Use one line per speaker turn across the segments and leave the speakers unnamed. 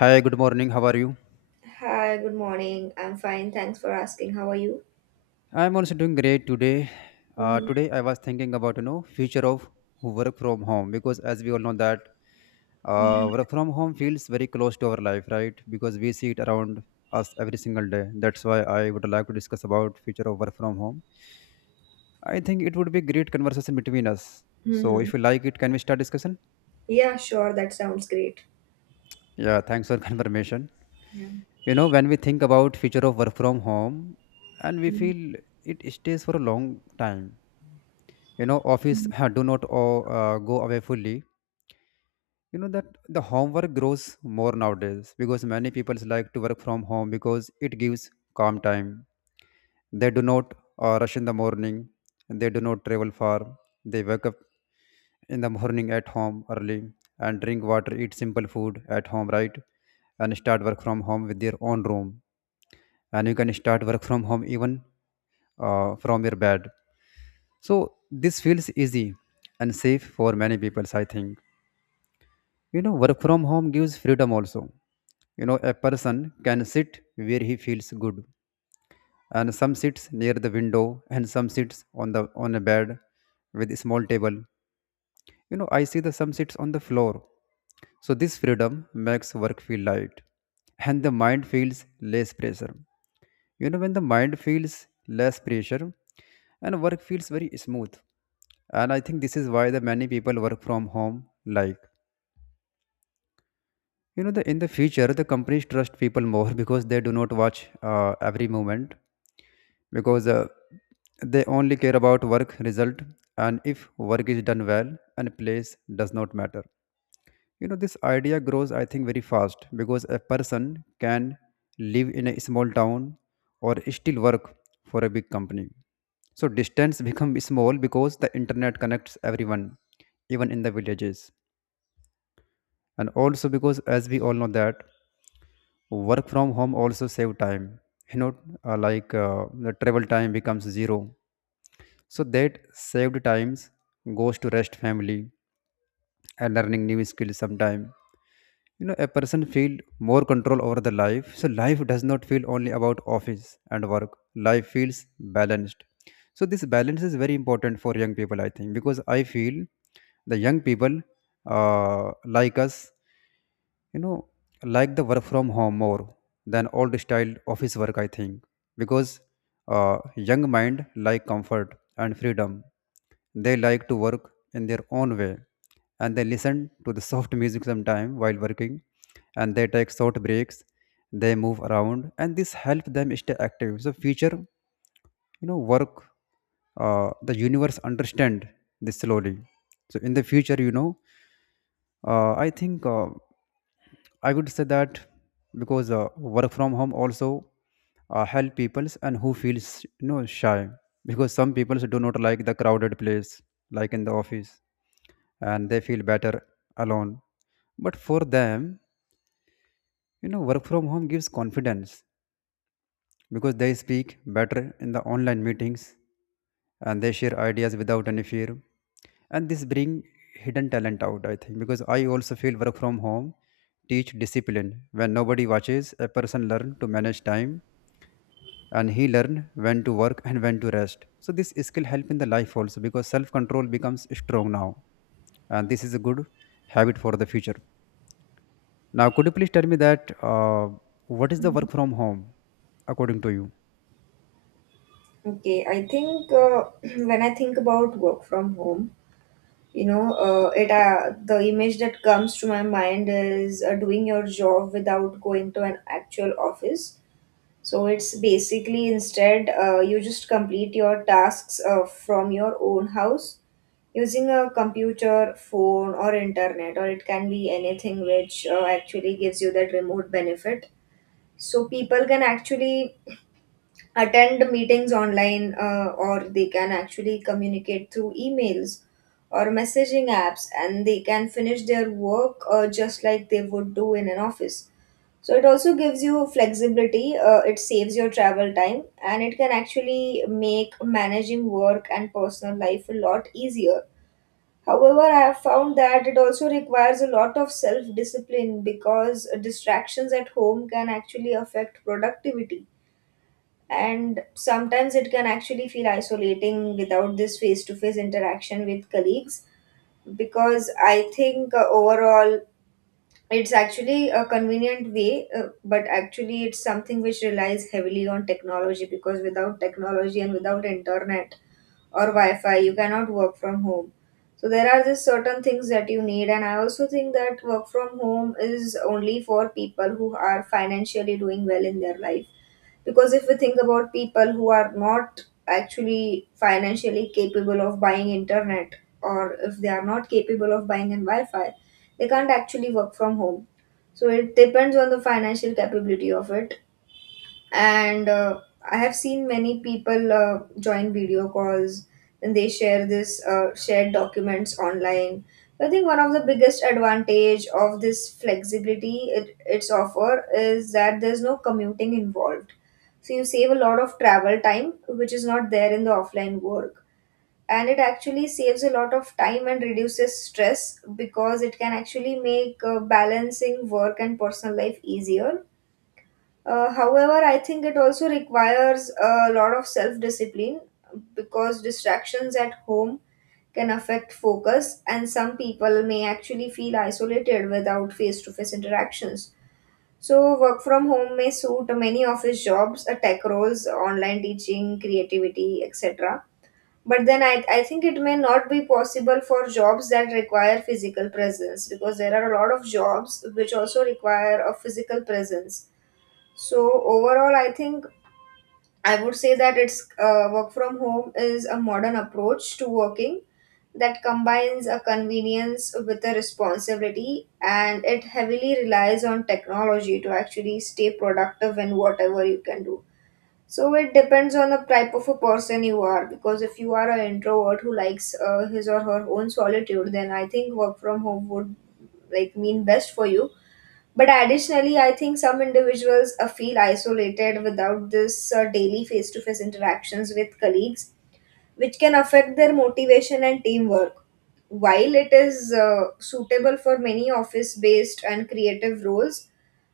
Hi, good morning. How are you?
Hi, good morning. I'm fine. Thanks for asking. How are you?
I'm also doing great today.
Mm-hmm.
Today I was thinking about future of work from home, because as we all know that
Mm-hmm.
work from home feels very close to our life, right? Because we see it around us every single day. That's why I would like to discuss about future of work from home. I think it would be great conversation between us. So
Mm-hmm.
if you like it, can we start discussion?
Yeah, sure. That sounds great.
Yeah, thanks for confirmation.
Yeah.
When we think about future of work from home, and we
Mhm.
feel it stays for a long time. Office do not go away fully. You know that The homework grows more nowadays because many people like to work from home because it gives calm time. They do not rush in the morning. They do not travel far. They wake up in the morning at home early, and drink water, eat simple food at home, right? And start work from home with their own room. And you can start work from home even from your bed. So this feels easy and safe for many people, I think. Work from home gives freedom also. A person can sit where he feels good, and some sits near the window, and some sits on a bed with a small table. I see the some sits on the floor. So this freedom makes work feel light, and the mind feels less pressure. When the mind feels less pressure, and work feels very smooth. And I think this is why the many people work from home, like the in the future the companies trust people more because they do not watch every movement, because they only care about work result. And if work is done well, and place does not matter, this idea grows, I think, very fast, because a person can live in a small town or still work for a big company. So distance become small because the internet connects everyone, even in the villages. And also, because as we all know that work from home also save time, you know like the travel time becomes zero. So that saved times goes to rest, family, and learning new skills sometime. A person feel more control over the life, so life does not feel only about office and work. Life feels balanced. So this balance is very important for young people, I think, because I feel the young people, uh, like us, you know like the work from home more than old style office work, I think. Because young mind like comfort and freedom. They like to work in their own way, and they listen to the soft music sometime while working, and they take short breaks. They move around, and this help them stay active. So future, work, the universe understand this slowly. So in the future, I think, I would say that because work from home also help peoples and who feels shy, because some people do not like the crowded place like in the office, and they feel better alone. But for them, work from home gives confidence, because they speak better in the online meetings, and they share ideas without any fear. And this bring hidden talent out, I think, because I also feel work from home teach discipline. When nobody watches, a person learn to manage time, and he learn when to work and when to rest. So this skill help in the life also, because self control becomes strong now. And this is a good habit for the future. Now could you please tell me that what is the work from home according to you?
Okay, I think when I think about work from home, you know, it the image that comes to my mind is doing your job without going to an actual office. So it's basically instead you just complete your tasks from your own house using a computer, phone, or internet, or it can be anything which actually gives you that remote benefit. So people can actually attend meetings online, or they can actually communicate through emails or messaging apps, and they can finish their work just like they would do in an office. So it also gives you flexibility, it saves your travel time, and it can actually make managing work and personal life a lot easier. However, I have found that it also requires a lot of self discipline because distractions at home can actually affect productivity. And sometimes it can actually feel isolating without this face to face interaction with colleagues because I think overall it's actually a convenient way, but actually it's something which relies heavily on technology because without technology and without internet, or wi-fi you cannot work from home. So there are just certain things that you need, and I also think that work from home is only for people who are financially doing well in their life, because if we think about people who are not actually financially capable of buying internet or if they are not capable of buying in wi-fi, they can't actually work from home. So it depends on the financial capability of it. And I have seen many people join video calls and they share this shared documents online. I think one of the biggest advantage of this flexibility it's offer is that there's no commuting involved, so you save a lot of travel time which is not there in the offline work. And it actually saves a lot of time and reduces stress, because it can actually make balancing work and personal life easier. However, I think it also requires a lot of self discipline because distractions at home can affect focus, and some people may actually feel isolated without face to face interactions. So, work from home may suit many office jobs, tech roles, online teaching, creativity, etc. But then I think it may not be possible for jobs that require physical presence, because there are a lot of jobs which also require a physical presence. So overall, I think I would say that it's work from home is a modern approach to working that combines a convenience with a responsibility, and it heavily relies on technology to actually stay productive in whatever you can do. So it depends on the type of a person you are, because if you are an introvert who likes his or her own solitude, then I think work from home would like mean best for you. But additionally, I think some individuals feel isolated without this daily face to face interactions with colleagues, which can affect their motivation and teamwork. While it is suitable for many office based and creative roles,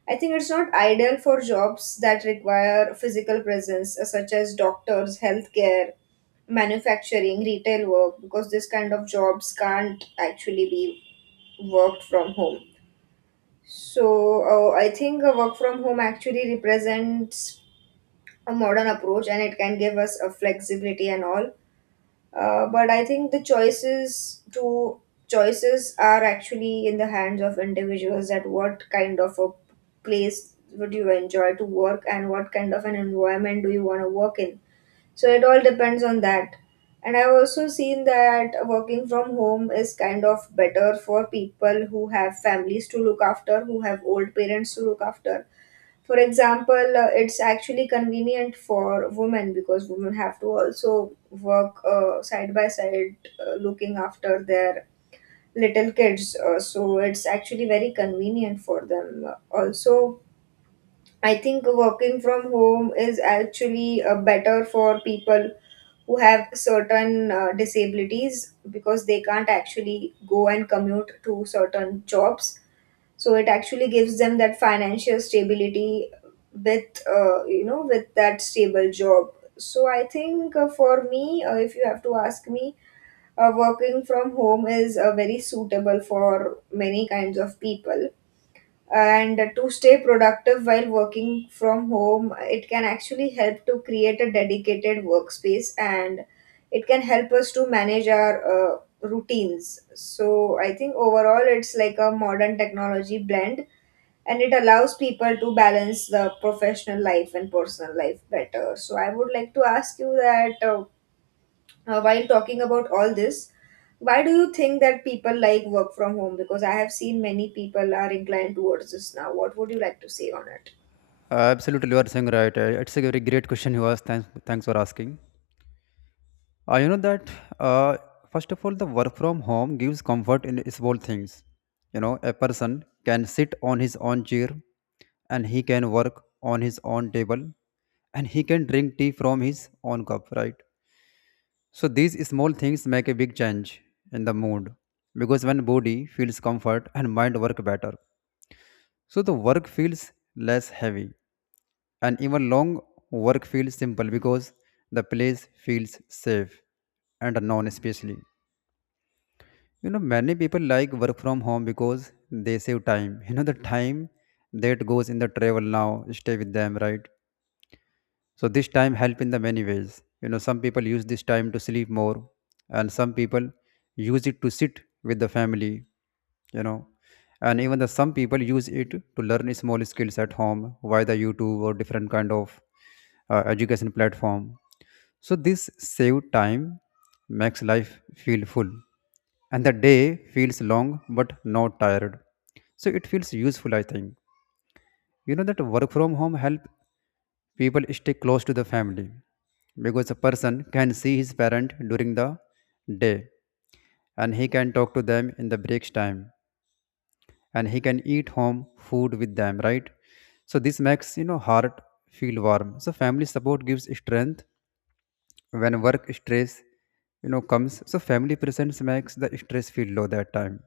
I think it's not ideal for jobs that require physical presence, such as doctors, healthcare, manufacturing, retail work, because this kind of jobs can't actually be worked from home. So I think work from home actually represents a modern approach, and it can give us a flexibility and all. But I think the choices are actually in the hands of individuals, that what kind of a place would you enjoy to work and what kind of an environment do you want to work in, so it all depends on that. And I've also seen that working from home is kind of better for people who have families to look after, who have old parents to look after. For example, it's actually convenient for women because women have to also work side by side looking after their little kids. So it's actually very convenient for them. Also, I think working from home is actually better for people who have certain disabilities, because they can't actually go and commute to certain jobs, so it actually gives them that financial stability with you know with that stable job. So I think for me, if you have to ask me, working from home is very suitable for many kinds of people. And to stay productive while working from home, it can actually help to create a dedicated workspace and it can help us to manage our routines. So I think overall it's like a modern technology blend, and it allows people to balance the professional life and personal life better. So I would like to ask you that, while talking about all this, why do you think that people like work from home? Because I have seen many people are inclined towards this now. What would you like to say on it?
Absolutely, you are saying right. It's a very great question you asked. Thanks for asking. You know that uh, First of all, the work from home gives comfort in small things. A person can sit on his own chair, and he can work on his own table, and he can drink tea from his own cup. Right. So these small things make a big change in the mood, because when body feels comfort and mind work better, so the work feels less heavy, and even long work feels simple because the place feels safe and known, especially. Many people like work from home because they save time. The time that goes in the travel now stay with them, right? So this time help in the many ways. Some people use this time to sleep more, and some people use it to sit with the family. You know, and even the some people use it to learn small skills at home via the YouTube or different kind of education platform. So this saved time makes life feel full, and the day feels long but not tired. So it feels useful, I think. You know that Work from home help people stay close to the family, because a person can see his parent during the day, and he can talk to them in the breaks time, and he can eat home food with them, right? So this makes heart feel warm. So family support gives strength when work stress comes. So family presence makes the stress feel low that time.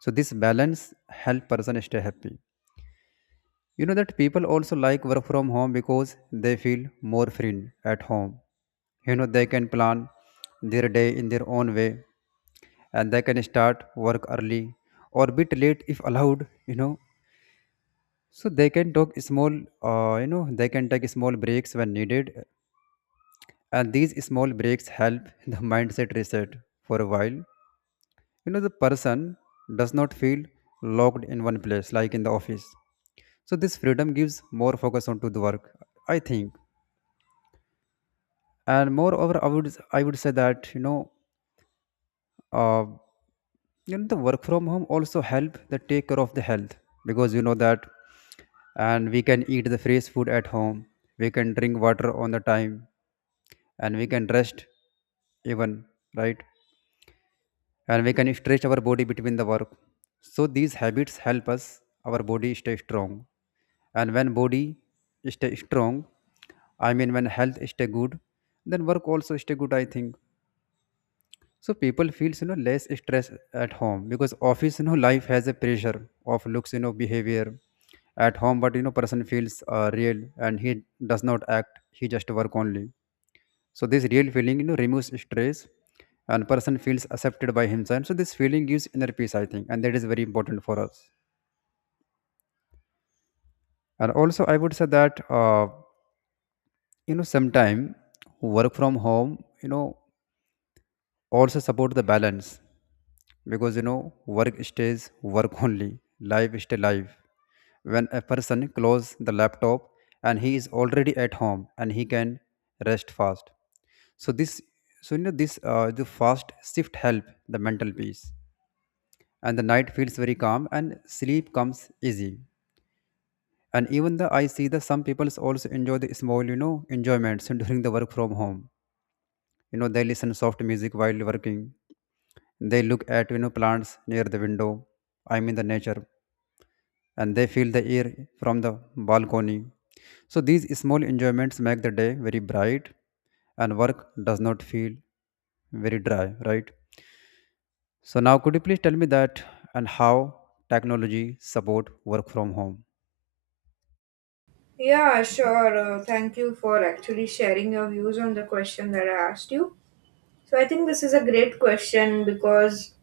So this balance help person stay happy. You know that People also like work from home because they feel more free at home. They can plan their day in their own way, and they can start work early or bit late if allowed. So they can talk small, they can take small breaks when needed. And these small breaks help the mindset reset for a while. The person does not feel locked in one place like in the office. So this freedom gives more focus onto the work, I think. And moreover, I would say that uh, the work from home also help the take care of the health, because you know that and we can eat the fresh food at home. We can drink water on the time, and we can rest even, right? And we can stretch our body between the work. So these habits help us our body stay strong. And when body stay strong, I mean when health stay good, then work also stay good, I think. So people feels less stress at home, because office life has a pressure of looks, behavior at home. But person feels real, and he does not act. He just work only. So this real feeling removes stress, and person feels accepted by himself. So this feeling gives inner peace, I think, and that is very important for us. And also I would say that sometime work from home also support the balance, because work stays work only, life stay life. When a person close the laptop, and he is already at home, and he can rest fast. So this so you know this uh, the fast shift help the mental peace, and the night feels very calm and sleep comes easy. And even the I see the some people also enjoy the small enjoyments during the work from home. They listen soft music while working. They look at plants near the window, I mean the nature, and they feel the air from the balcony. So these small enjoyments make the day very bright, and work does not feel very dry, right? So now could you please tell me that and how technology support work from home?
Yeah, sure. Thank you for actually sharing your views on the question that I asked you. So, I think this is a great question because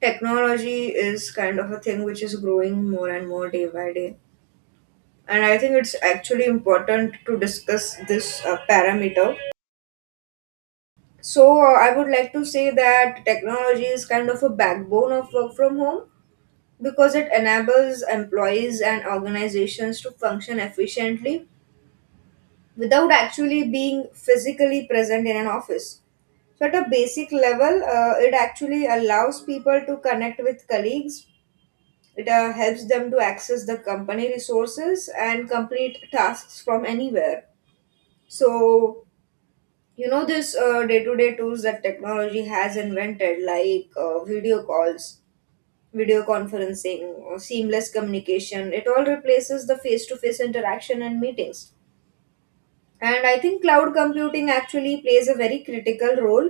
technology is kind of a thing which is growing more and more day by day. And I think it's actually important to discuss this parameter. So, I would like to say that technology is kind of a backbone of work from home because it enables employees and organizations to function efficiently without actually being physically present in an office. So, at a basic level, it actually allows people to connect with colleagues, it helps them to access the company resources and complete tasks from anywhere. So, this day-to-day tools that technology has invented, like video calls, video conferencing, or seamless communication, it all replaces the face-to-face interaction and meetings. And I think cloud computing actually plays a very critical role,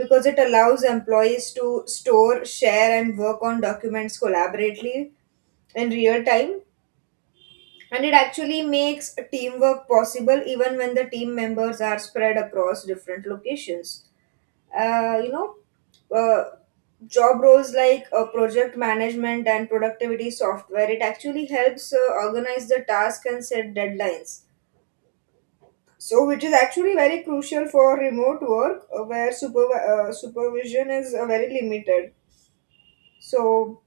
because it allows employees to store, share, and work on documents collaboratively in real time, and it actually makes teamwork possible even when the team members are spread across different locations. uh, you know, uh, job roles like project management and productivity software, it actually helps organize the task and set deadlines. So, which is actually very crucial for remote work where supervision is very limited. So,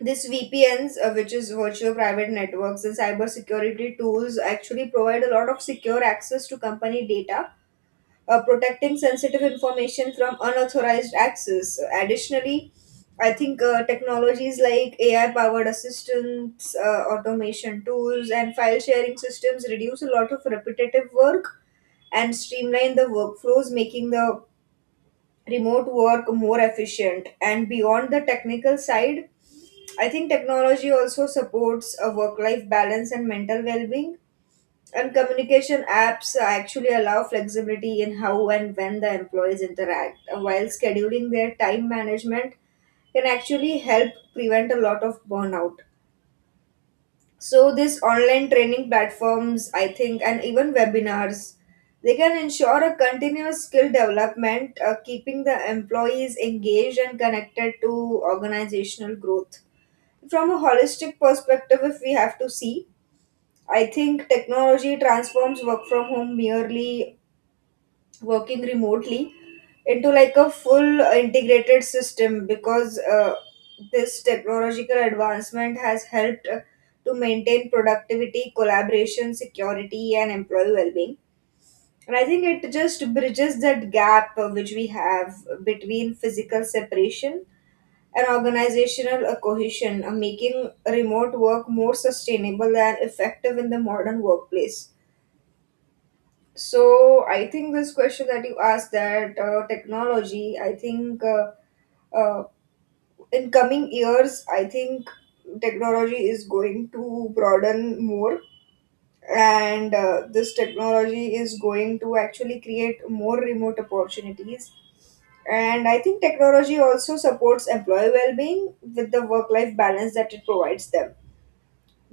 this VPNs, which is virtual private networks and cybersecurity tools, actually provide a lot of secure access to company data, protecting sensitive information from unauthorized access. Additionally, I think technologies like AI powered assistants, automation tools, and file sharing systems reduce a lot of repetitive work and streamline the workflows, making the remote work more efficient. And beyond the technical side, I think technology also supports a work life balance and mental well being, and communication apps actually allow flexibility in how and when the employees interact, while scheduling their time management can actually help prevent a lot of burnout. So, this online training platforms, I think, and even webinars, they can ensure a continuous skill development, keeping the employees engaged and connected to organizational growth. From a holistic perspective, if we have to see, I think technology transforms work from home merely working remotely into like a full integrated system, because this technological advancement has helped to maintain productivity, collaboration, security, and employee well being. And I think it just bridges that gap which we have between physical separation and organizational cohesion, making remote work more sustainable and effective in the modern workplace. So I think this question that you asked that technology, I think uh, in coming years, I think technology is going to broaden more, and this technology is going to actually create more remote opportunities. And I think technology also supports employee well-being with the work-life balance that it provides them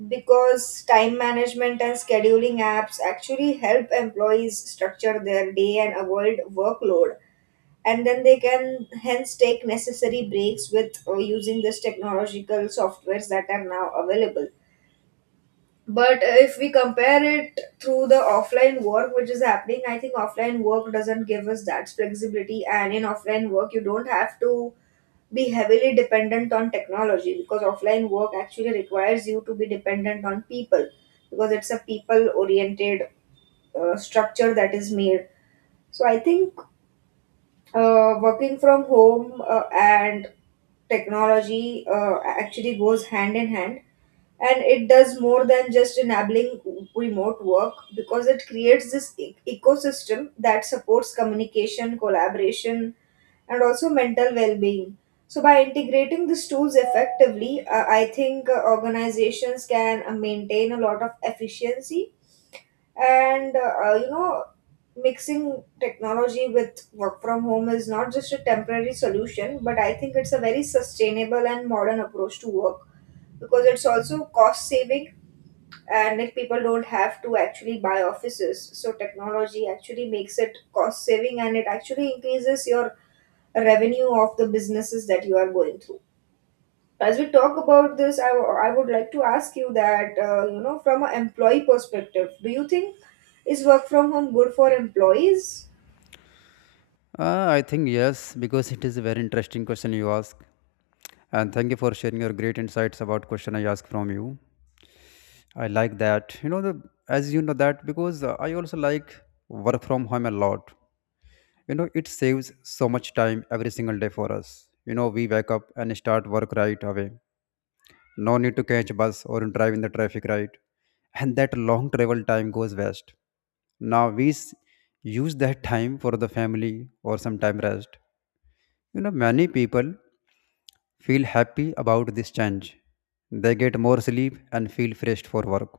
because time management and scheduling apps actually help employees structure their day and avoid workload, and then they can hence take necessary breaks with using this technological softwares that are now available. But if we compare it through the offline work which is happening, I think offline work doesn't give us that flexibility, and in offline work you don't have to be heavily dependent on technology because offline work actually requires you to be dependent on people because it's a people oriented structure that is made. So I think working from home and technology actually goes hand in hand, and it does more than just enabling remote work because it creates this ecosystem that supports communication collaboration and also mental well-being. So by integrating these tools effectively, I think organizations can maintain a lot of efficiency, and mixing technology with work from home is not just a temporary solution, but I think it's a very sustainable and modern approach to work because it's also cost saving. And if people don't have to actually buy offices, so technology actually makes it cost saving and it actually increases your revenue of the businesses that you are going through. As we talk about this, I would like to ask you that, from an employee perspective, do you think is work from home good for employees?
I think yes, because it is a very interesting question you ask. And thank you for sharing your great insights about question I asked from you. I like that. As you know that, because I also like work from home a lot. It saves so much time every single day for us. We wake up and start work right away. No need to catch bus or drive in the traffic, right? And that long travel time goes waste. Now we use that time for the family, or some time rest. Many people feel happy about this change. They get more sleep and feel fresh for work.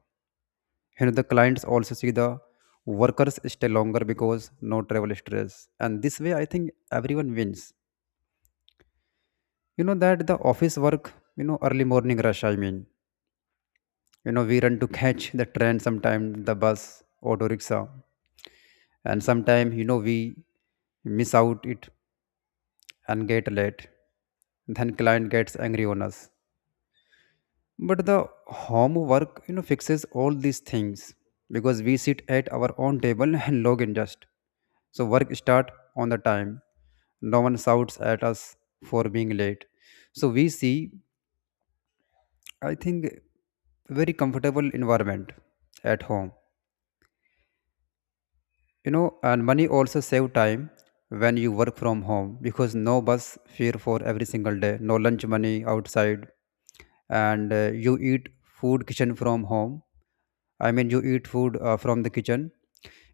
The clients also see the workers stay longer because no travel stress. And this way, I think everyone wins. You know that the office work, early morning rush. I mean, we run to catch the train sometime, the bus, auto rickshaw. And sometime, we miss out it and get late. Then client gets angry on us. But the homework, fixes all these things because we sit at our own table and log in just so work start on the time. No one shouts at us for being late. So we see, I think, very comfortable environment at home. And money also save time when you work from home because no bus fare for every single day, no lunch money outside. And you eat food kitchen from home. I mean, you eat food from the kitchen.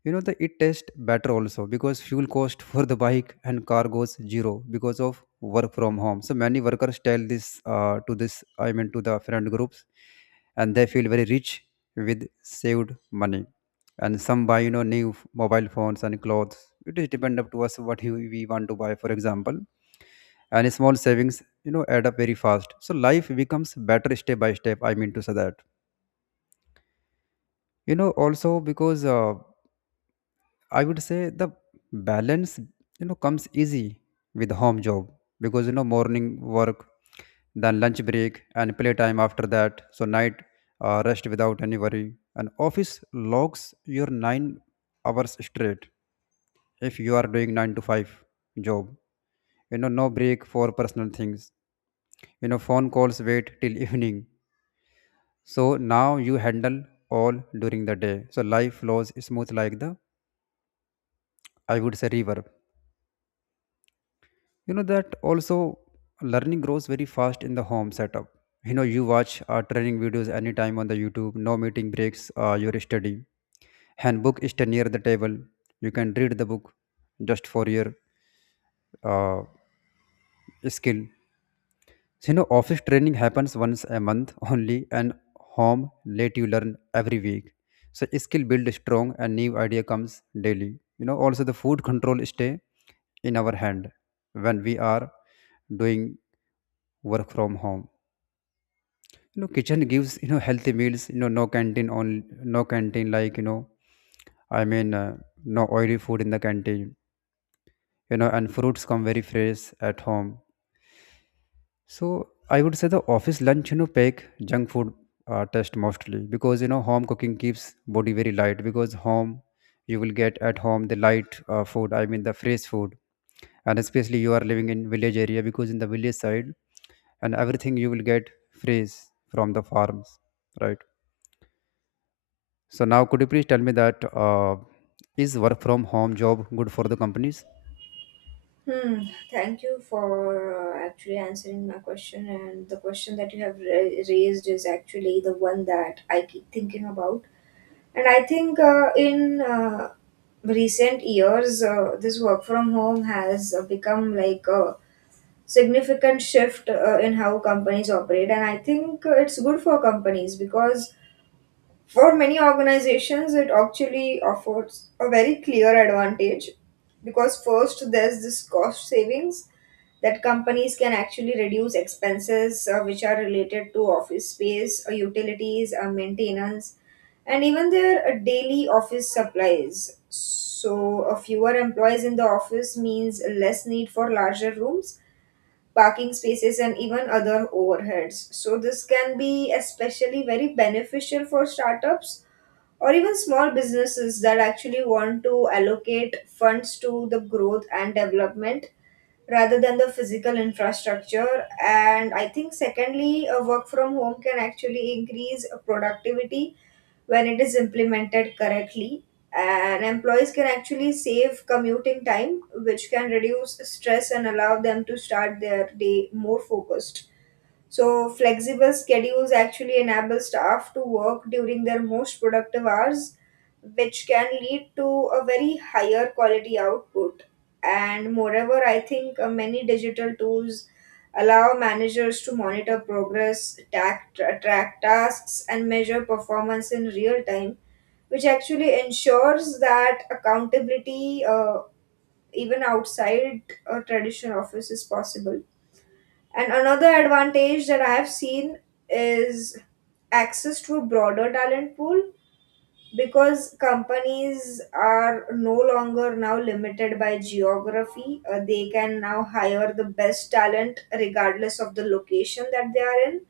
You know, the it tastes better also because fuel cost for the bike and car goes zero because of work from home. So many workers tell this to this, I mean to the friend groups. And they feel very rich with saved money. And some buy, new mobile phones and clothes. It is depend up to us what we want to buy, for example. And small savings, add up very fast. So life becomes better step by step. I mean to say that, also because I would say the balance, comes easy with home job. Because morning work, then lunch break and playtime after that. So night rest without any worry. And office logs your 9 hours straight if you are doing 9 to 5 job. No break for personal things. Phone calls wait till evening. So now you handle all during the day. So life flows smooth like the, I would say, river. You know that also learning grows very fast in the home setup. You watch training videos anytime on the YouTube, no meeting breaks your study. Handbook is near the table, you can read the book just for your uh, skill. So, office training happens once a month only, and home let you learn every week. So, skill build strong, and new idea comes daily. Also the food control stay in our hand when we are doing work from home. Kitchen gives healthy meals. No canteen, like, I mean, no oily food in the canteen. And fruits come very fresh at home. So I would say the office lunch, pack junk food test mostly. Because home cooking keeps body very light. Because home, you will get at home the light food. I mean the fresh food. And especially you are living in village area, because in the village side and everything you will get fresh from the farms, right? So now could you please tell me that is work from home job good for the companies?
Hmm. Thank you for actually answering my question, and the question that you have raised is actually the one that I keep thinking about. And I think in recent years, this work from home has become like a significant shift in how companies operate. And I think it's good for companies because for many organizations, it actually offers a very clear advantage. Because first, there's this cost savings that companies can actually reduce expenses which are related to office space, utilities, maintenance, and even their daily office supplies. So, fewer employees in the office means less need for larger rooms, parking spaces, and even other overheads. So, this can be especially very beneficial for startups or even small businesses that actually want to allocate funds to the growth and development rather than the physical infrastructure. And I think, secondly, a work from home can actually increase productivity when it is implemented correctly. And employees can actually save commuting time, which can reduce stress and allow them to start their day more focused. So, flexible schedules actually enable staff to work during their most productive hours, which can lead to a very higher quality output. And moreover, I think many digital tools allow managers to monitor progress, track tasks, and measure performance in real time, which actually ensures that accountability, even outside a traditional office, is possible. And another advantage that I have seen is access to a broader talent pool because companies are no longer now limited by geography. They can now hire the best talent regardless of the location that they are in,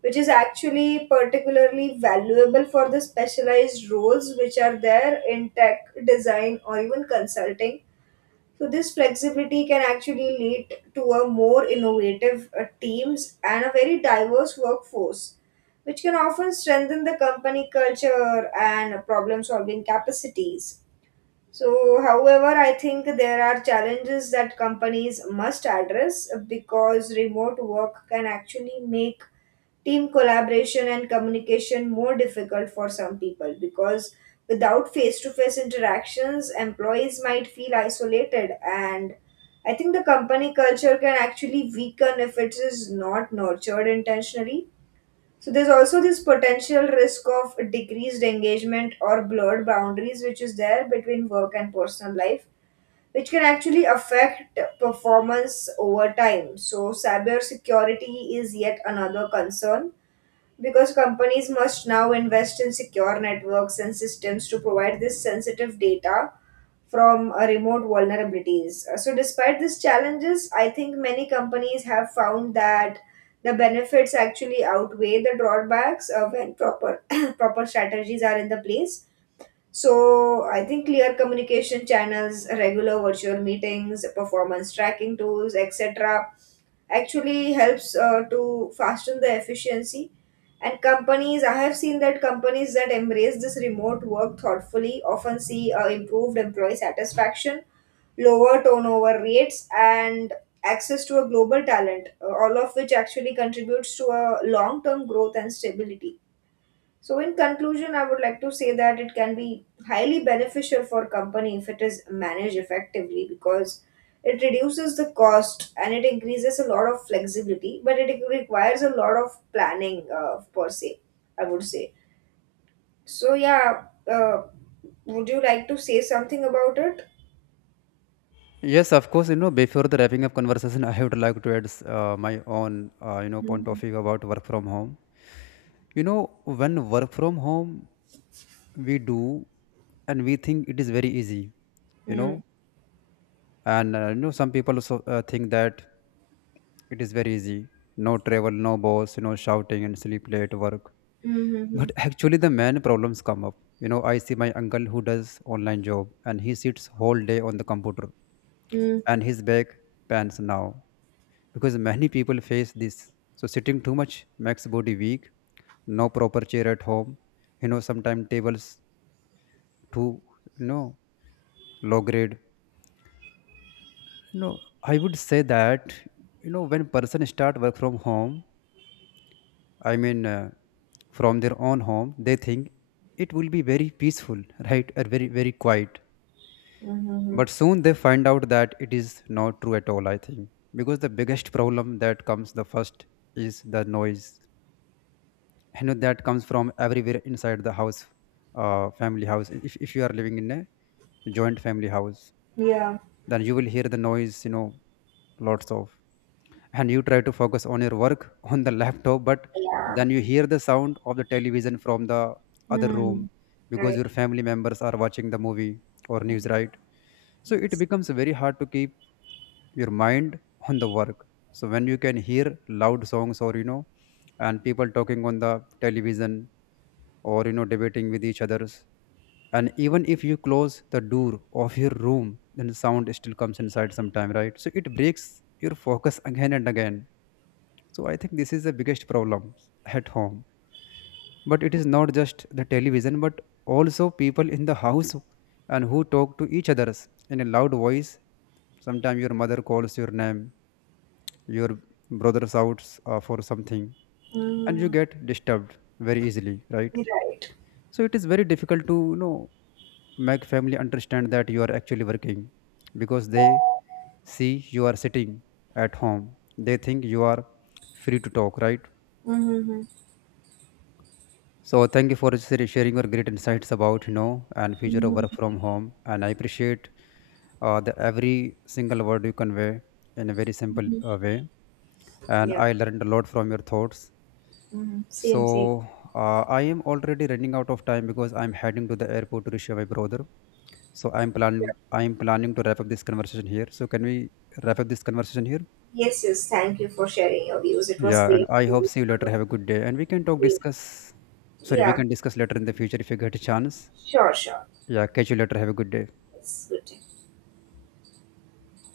which is actually particularly valuable for the specialized roles which are there in tech, design, or even consulting. So this flexibility can actually lead to a more innovative teams and a very diverse workforce, which can often strengthen the company culture and problem-solving capacities. So, however, I think there are challenges that companies must address because remote work can actually make team collaboration and communication more difficult for some people, because without face to face interactions employees might feel isolated, and I think the company culture can actually weaken if it is not nurtured intentionally. So there's also this potential risk of decreased engagement or blurred boundaries which is there between work and personal life, which can actually affect performance over time. So cybersecurity is yet another concern because companies must now invest in secure networks and systems to provide this sensitive data from remote vulnerabilities. So, despite these challenges, I think many companies have found that the benefits actually outweigh the drawbacks when proper proper strategies are in the place. So, I think clear communication channels, regular virtual meetings, performance tracking tools, etc actually helps to fasten the efficiency. And companies, i have seen, that companies that embrace this remote work thoughtfully often see improved employee satisfaction, lower turnover rates and access to a global talent, all of which actually contributes to a long term growth and stability. So, in conclusion, I would like to say that it can be highly beneficial for company if it is managed effectively because it reduces the cost and it increases a lot of flexibility, but it requires a lot of planning per se, I would say. So, yeah, uh, would you like to say something about it?
Yes, of course. Before the wrapping up conversation, I would like to add my own, point of
Mhm.
view about work from home. When work from home, we do and we think it is very easy, you
Mm.
know, and some people also think that it is very easy. No travel, no boss, shouting and sleep late work.
Mm-hmm.
But actually, the main problems come up. I see my uncle who does online job and he sits whole day on the computer
Mm.
and his back pains now because many people face this. So sitting too much makes body weak, no proper chair at home, sometimes tables to, you know low grade. I would say that when person start work from home, I mean from their own home, they think it will be very peaceful, right? Or very very quiet.
Mm-hmm.
But soon they find out that it is not true at all, I think. Because the biggest problem that comes the first is the noise, that comes from everywhere inside the house, family house. If you are living in a joint family house,
Yeah.
then you will hear the noise, lots of. And you try to focus on your work on the laptop. But
Yeah.
then you hear the sound of the television from the other
Mm.
room because
Right.
your family members are watching the movie or news,
Mm.
right? So it
Yes.
becomes very hard to keep your mind on the work. So when you can hear loud songs, or and people talking on the television, or debating with each others. And even if you close the door of your room, then the sound still comes inside sometime, right? So it breaks your focus again and again. So I think this is the biggest problem at home. But it is not just the television, but also people in the house and who talk to each others in a loud voice. Sometimes your mother calls your name, your brother shouts for something, and you
Mm.
get disturbed very easily, right?
Right.
So it is very difficult to make family understand that you are actually working, because they see you are sitting at home. They think you are free to talk, right?
Mm-hmm.
So thank you for sharing your great insights about and future of work
Mm-hmm.
from home, and I appreciate the every single word you convey in a very simple
Mm-hmm.
way, and
Yeah.
I learned a lot from your thoughts.
Mm-hmm. Same, same.
So I am already running out of time because I'm heading to the airport to reach my brother. So
Yeah.
I'm planning to wrap up this conversation here. So can we wrap up this conversation here?
Yes, yes. Thank you for sharing your views. It was
Yeah, and
great.
I hope see you later. Have a good day, and we can talk discuss. Sorry, we
Yeah.
can discuss later in the future if you get a chance.
Sure, sure.
Yeah, catch you later. Have a good day.
It's good.